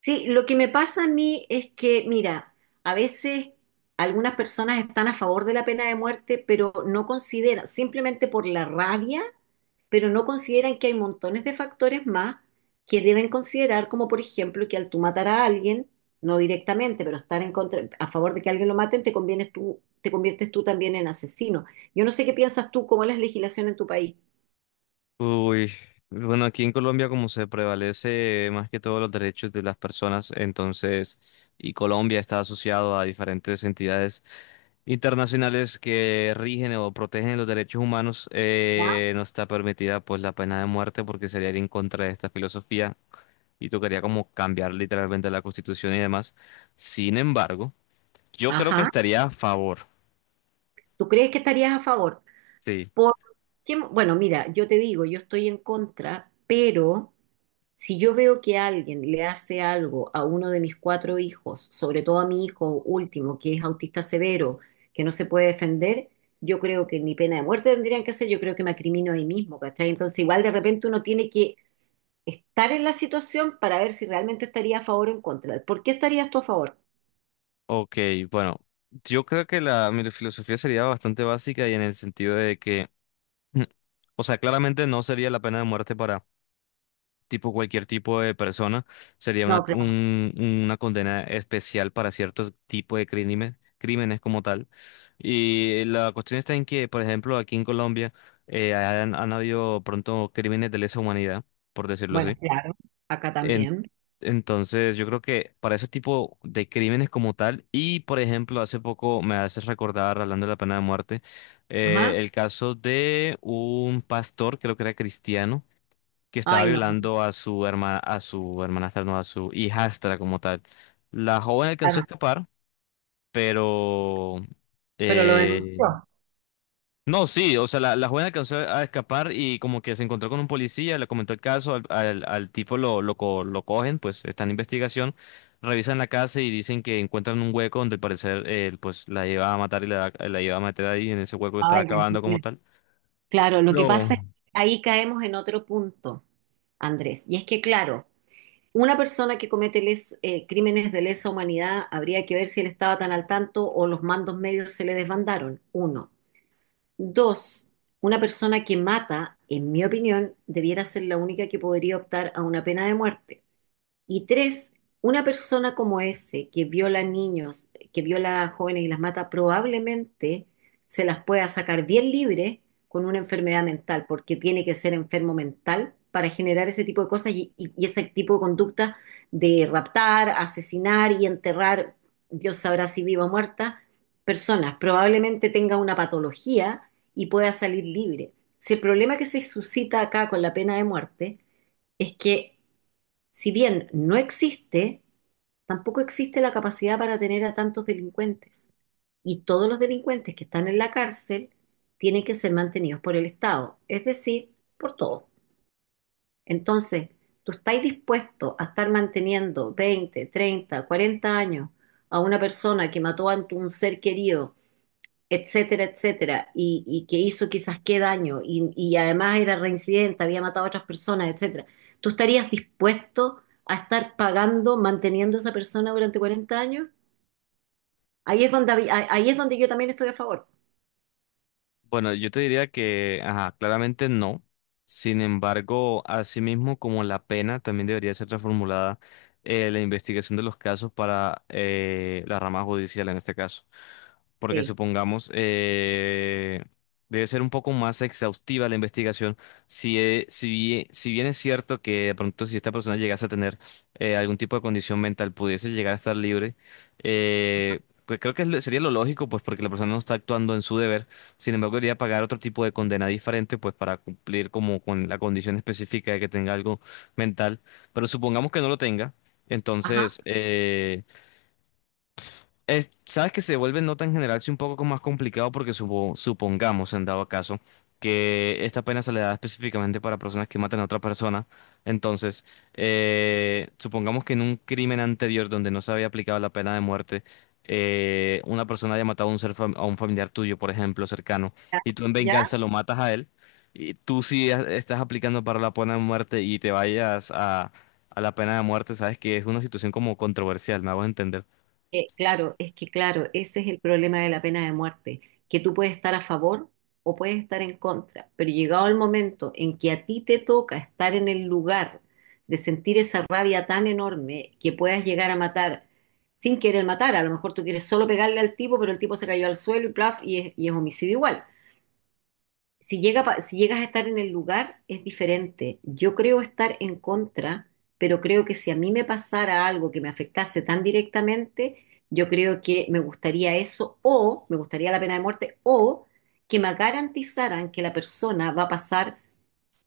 Sí, lo que me pasa a mí es que, mira, a veces algunas personas están a favor de la pena de muerte, pero no consideran, simplemente por la rabia, pero no consideran que hay montones de factores más que deben considerar, como por ejemplo que al tú matar a alguien, no directamente, pero estar en contra, a favor de que alguien lo maten, te convienes tú, te conviertes tú también en asesino. Yo no sé qué piensas tú, cómo es la legislación en tu país. Uy, bueno, aquí en Colombia como se prevalece más que todo los derechos de las personas, entonces, y Colombia está asociado a diferentes entidades internacionales que rigen o protegen los derechos humanos, ¿Ya? No está permitida pues la pena de muerte porque sería ir en contra de esta filosofía y tocaría como cambiar literalmente la constitución y demás. Sin embargo, yo creo que Ajá. estaría a favor. ¿Tú crees que estarías a favor? Sí. Por- bueno, mira, yo te digo, yo estoy en contra, pero si yo veo que alguien le hace algo a uno de mis cuatro hijos, sobre todo a mi hijo último, que es autista severo, que no se puede defender, yo creo que ni pena de muerte tendrían que hacer, yo creo que me acrimino ahí mismo, ¿cachai? Entonces, igual de repente uno tiene que estar en la situación para ver si realmente estaría a favor o en contra. ¿Por qué estarías tú a favor? Ok, bueno, yo creo que mi filosofía sería bastante básica y en el sentido de que, o sea, claramente no sería la pena de muerte para tipo cualquier tipo de persona, sería No, claro. Una condena especial para ciertos tipos de crímenes, crímenes como tal. Y la cuestión está en que, por ejemplo, aquí en Colombia han habido pronto crímenes de lesa humanidad, por decirlo Bueno, así. claro. Acá En- también. entonces, yo creo que para ese tipo de crímenes como tal, y por ejemplo, hace poco me haces recordar, hablando de la pena de muerte, Ajá. El caso de un pastor, creo que era cristiano, que estaba Ay, no, violando a su hermana, a su hermanastra, no, a su hijastra como tal. La joven alcanzó a claro. escapar, pero Pero lo eh, denunció. no, sí, o sea, la joven alcanzó a escapar y como que se encontró con un policía, le comentó el caso, al tipo lo cogen, pues está en investigación, revisan la casa y dicen que encuentran un hueco donde al parecer él pues la iba a matar y la iba a meter ahí en ese hueco que estaba Ay, Dios acabando como mío. tal. Claro, lo que Pero pasa es que ahí caemos en otro punto, Andrés, y es que, claro, una persona que comete crímenes de lesa humanidad habría que ver si él estaba tan al tanto o los mandos medios se le desbandaron, uno. Dos, una persona que mata, en mi opinión, debiera ser la única que podría optar a una pena de muerte. Y tres, una persona como ese que viola niños, que viola a jóvenes y las mata, probablemente se las pueda sacar bien libre con una enfermedad mental, porque tiene que ser enfermo mental para generar ese tipo de cosas y ese tipo de conducta de raptar, asesinar y enterrar, Dios sabrá si viva o muerta, personas. Probablemente tenga una patología y pueda salir libre. Si el problema que se suscita acá con la pena de muerte es que si bien no existe, tampoco existe la capacidad para tener a tantos delincuentes. Y todos los delincuentes que están en la cárcel tienen que ser mantenidos por el Estado, es decir, por todos. Entonces, ¿tú estás dispuesto a estar manteniendo 20, 30, 40 años a una persona que mató a un ser querido, etcétera, etcétera, y que hizo quizás qué daño, y además era reincidente, había matado a otras personas, etcétera? ¿Tú estarías dispuesto a estar pagando, manteniendo a esa persona durante 40 años? Ahí es donde, ahí es donde yo también estoy a favor. bueno, yo te diría que, ajá, claramente no. Sin embargo, asimismo como la pena también debería ser reformulada la investigación de los casos para la rama judicial en este caso. Porque Sí. supongamos, debe ser un poco más exhaustiva la investigación. Si bien es cierto que de pronto si esta persona llegase a tener algún tipo de condición mental, pudiese llegar a estar libre, pues creo que es sería lo lógico, pues porque la persona no está actuando en su deber, sin embargo, debería pagar otro tipo de condena diferente, pues para cumplir como con la condición específica de que tenga algo mental. Pero supongamos que no lo tenga, entonces... Ajá, eh, sabes que se vuelve nota en general sí un poco más complicado porque supongamos, en dado caso, que esta pena se le da específicamente para personas que matan a otra persona. Entonces, supongamos que en un crimen anterior donde no se había aplicado la pena de muerte, una persona haya matado a a un familiar tuyo, por ejemplo, cercano, y tú en ya. venganza lo matas a él, y estás aplicando para la pena de muerte y te vayas a la pena de muerte, sabes que es una situación como controversial, me hago entender. Claro, es que claro, ese es el problema de la pena de muerte, que tú puedes estar a favor o puedes estar en contra, pero llegado el momento en que a ti te toca estar en el lugar de sentir esa rabia tan enorme que puedas llegar a matar sin querer matar, a lo mejor tú quieres solo pegarle al tipo, pero el tipo se cayó al suelo y plaf, y es homicidio igual. Si llegas a estar en el lugar, es diferente. Yo creo estar en contra, pero creo que si a mí me pasara algo que me afectase tan directamente, yo creo que me gustaría eso, o me gustaría la pena de muerte o que me garantizaran que la persona va a pasar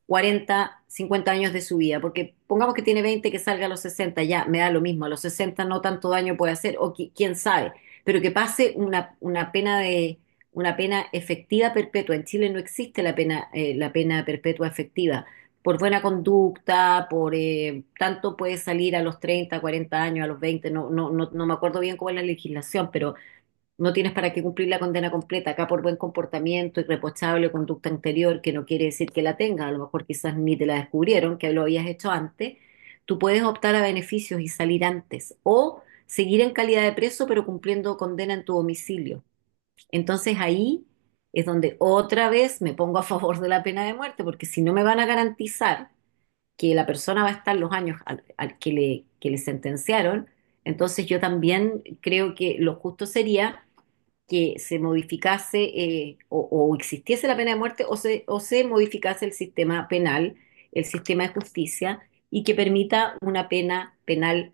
40 50 años de su vida, porque pongamos que tiene 20, que salga a los 60 ya me da lo mismo, a los 60 no tanto daño puede hacer, o quién sabe, pero que pase una pena efectiva perpetua. En Chile no existe la pena perpetua efectiva. Por buena conducta, por tanto puede salir a los 30 40 años, a los 20, no, no, no, no me acuerdo bien cómo es la legislación, pero no tienes para qué cumplir la condena completa acá por buen comportamiento, irreprochable, conducta anterior, que no quiere decir que la tengas, a lo mejor quizás ni te la descubrieron, que lo habías hecho antes. Tú puedes optar a beneficios y salir antes o seguir en calidad de preso pero cumpliendo condena en tu domicilio. Entonces ahí es donde otra vez me pongo a favor de la pena de muerte, porque si no me van a garantizar que la persona va a estar los años al que le, sentenciaron, entonces yo también creo que lo justo sería que se modificase, o existiese la pena de muerte, o se modificase el sistema penal, el sistema de justicia, y que permita una pena penal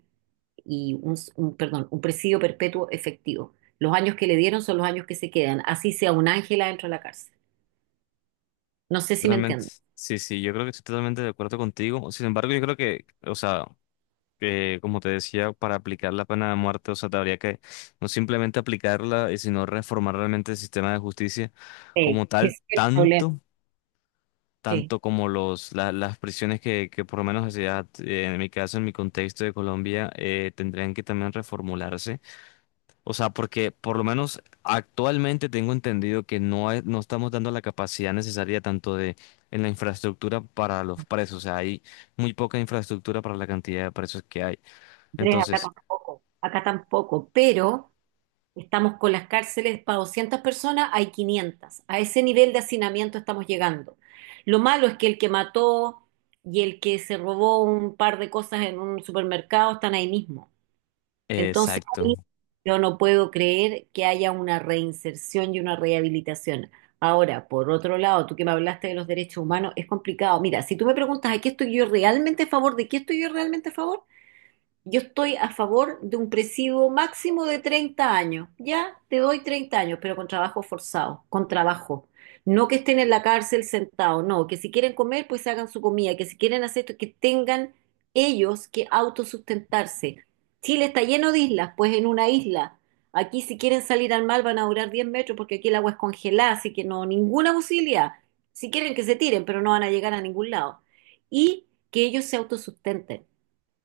y un presidio perpetuo efectivo. Los años que le dieron son los años que se quedan, así sea un ángel adentro de la cárcel. No sé si me Totalmente. entiendo. Sí, sí, yo creo que estoy totalmente de acuerdo contigo. Sin embargo, yo creo que, o sea, que, como te decía, para aplicar la pena de muerte, o sea, te habría que no simplemente aplicarla, sino reformar realmente el sistema de justicia Sí, como sí, tal, ese es el problema. Sí, tanto como las prisiones que por lo menos, o sea, en mi caso, en mi contexto de Colombia, tendrían que también reformularse. O sea, porque por lo menos actualmente tengo entendido que no estamos dando la capacidad necesaria tanto de en la infraestructura para los presos. O sea, hay muy poca infraestructura para la cantidad de presos que hay. Andrés, Entonces, acá tampoco, pero estamos con las cárceles para 200 personas, hay 500. A ese nivel de hacinamiento estamos llegando. Lo malo es que el que mató y el que se robó un par de cosas en un supermercado están ahí mismo. Entonces, exacto. ahí yo no puedo creer que haya una reinserción y una rehabilitación. Ahora, por otro lado, tú que me hablaste de los derechos humanos, es complicado. Mira, si tú me preguntas, ¿a qué estoy yo realmente a favor? ¿De qué estoy yo realmente a favor? Yo estoy a favor de un presidio máximo de 30 años. Ya te doy 30 años, pero con trabajo forzado, con trabajo. No que estén en la cárcel sentados, no, que si quieren comer, pues hagan su comida, que si quieren hacer esto, que tengan ellos que autosustentarse. Chile está lleno de islas, pues en una isla. Aquí si quieren salir al mar van a durar 10 metros porque aquí el agua es congelada, así que no, ninguna posibilidad. Si quieren que se tiren, pero no van a llegar a ningún lado. Y que ellos se autosustenten.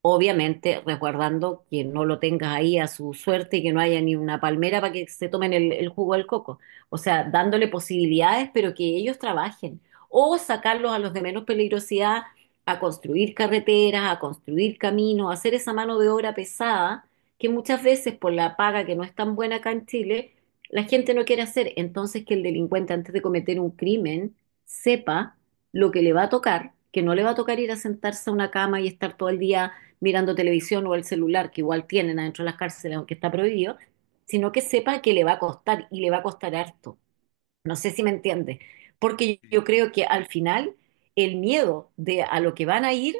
Obviamente, resguardando que no lo tengas ahí a su suerte y que no haya ni una palmera para que se tomen el jugo del coco. O sea, dándole posibilidades, pero que ellos trabajen. O sacarlos a los de menos peligrosidad a construir carreteras, a construir caminos, a hacer esa mano de obra pesada, que muchas veces por la paga que no es tan buena acá en Chile, la gente no quiere hacer. Entonces, que el delincuente antes de cometer un crimen sepa lo que le va a tocar, que no le va a tocar ir a sentarse a una cama y estar todo el día mirando televisión o el celular, que igual tienen adentro de las cárceles, aunque está prohibido, sino que sepa que le va a costar y le va a costar harto. No sé si me entiende, porque yo creo que al final el miedo de a lo que van a ir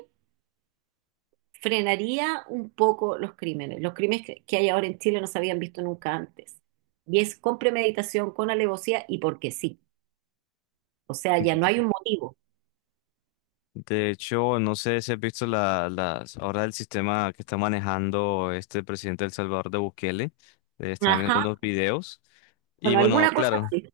frenaría un poco los crímenes. Los crímenes que hay ahora en Chile no se habían visto nunca antes. Y es con premeditación, con alevosía y porque sí. O sea, ya no hay un motivo. De hecho, no sé si has visto las ahora el sistema que está manejando este presidente del Salvador de Bukele. Estaba mirando Ajá. unos videos. Y Bueno, bueno, alguna cosa claro. así.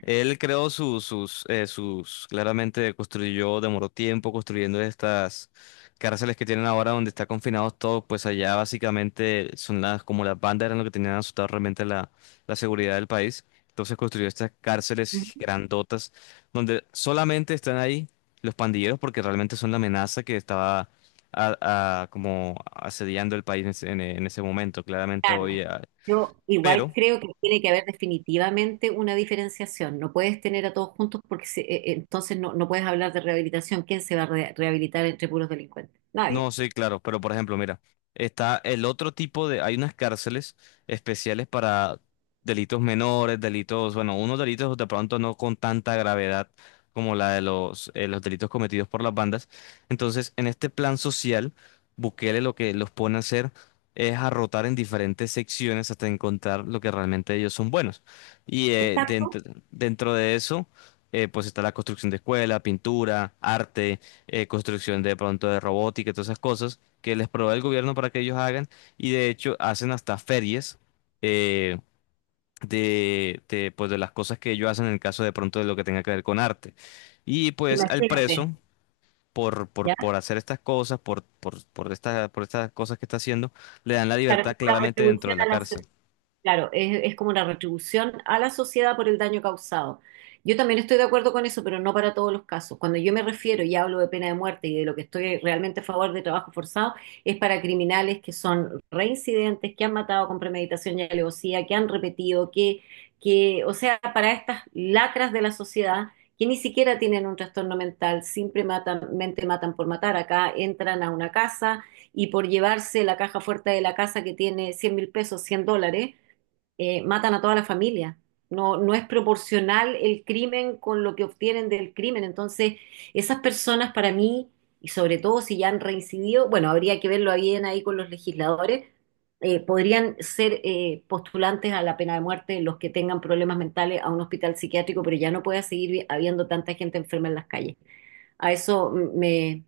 Él creó claramente construyó, demoró tiempo construyendo estas cárceles que tienen ahora donde está confinados todos, pues allá básicamente son las, como las bandas eran lo que tenían asustado realmente la seguridad del país. Entonces construyó estas cárceles grandotas donde solamente están ahí los pandilleros porque realmente son la amenaza que estaba como asediando el país en en ese momento, claramente Claro. hoy. Yo igual Pero... creo que tiene que haber definitivamente una diferenciación. No puedes tener a todos juntos porque entonces no, puedes hablar de rehabilitación. ¿Quién se va a rehabilitar entre puros delincuentes? Nadie. No, sí, claro, pero por ejemplo, mira, está el otro tipo de, hay unas cárceles especiales para delitos menores, delitos, bueno, unos delitos de pronto no con tanta gravedad como la de los delitos cometidos por las bandas. Entonces, en este plan social, Bukele lo que los pone a hacer es a rotar en diferentes secciones hasta encontrar lo que realmente ellos son buenos. Y Por tanto, dentro de eso, pues está la construcción de escuela, pintura, arte, construcción de pronto de robótica y todas esas cosas que les provee el gobierno para que ellos hagan, y de hecho hacen hasta ferias eh, pues, de las cosas que ellos hacen en el caso de pronto de lo que tenga que ver con arte. Y pues al preso, imagínate, ¿ya? por hacer estas cosas, por estas cosas que está haciendo, le dan la Claro, libertad es una claramente dentro de retribución la a la cárcel. sociedad. Claro, es como una retribución a la sociedad por el daño causado. Yo también estoy de acuerdo con eso, pero no para todos los casos. Cuando yo me refiero y hablo de pena de muerte y de lo que estoy realmente a favor de trabajo forzado, es para criminales que son reincidentes, que han matado con premeditación y alevosía, que han repetido, o sea, para estas lacras de la sociedad que ni siquiera tienen un trastorno mental, simplemente matan por matar. Acá entran a una casa y por llevarse la caja fuerte de la casa que tiene $100.000, $100, matan a toda la familia. No, no es proporcional el crimen con lo que obtienen del crimen. Entonces, esas personas para mí, y sobre todo si ya han reincidido, bueno, habría que verlo bien ahí con los legisladores, podrían ser postulantes a la pena de muerte; los que tengan problemas mentales, a un hospital psiquiátrico, pero ya no puede seguir habiendo tanta gente enferma en las calles. A eso me,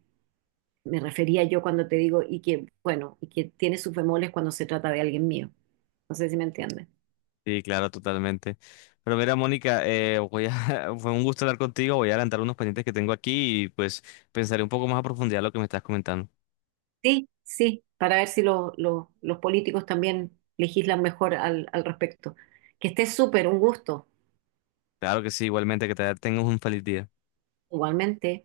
me refería yo cuando te digo, y que, bueno, y que tiene sus bemoles cuando se trata de alguien mío. No sé si me entiendes. Sí, claro, totalmente. Pero mira, Mónica, voy a, fue un gusto hablar contigo, voy a adelantar unos pendientes que tengo aquí y pues pensaré un poco más a profundidad lo que me estás comentando. Sí, sí, para ver si los políticos también legislan mejor al respecto. Que esté súper, un gusto, Claro que sí, igualmente que te tengas un feliz día. igualmente.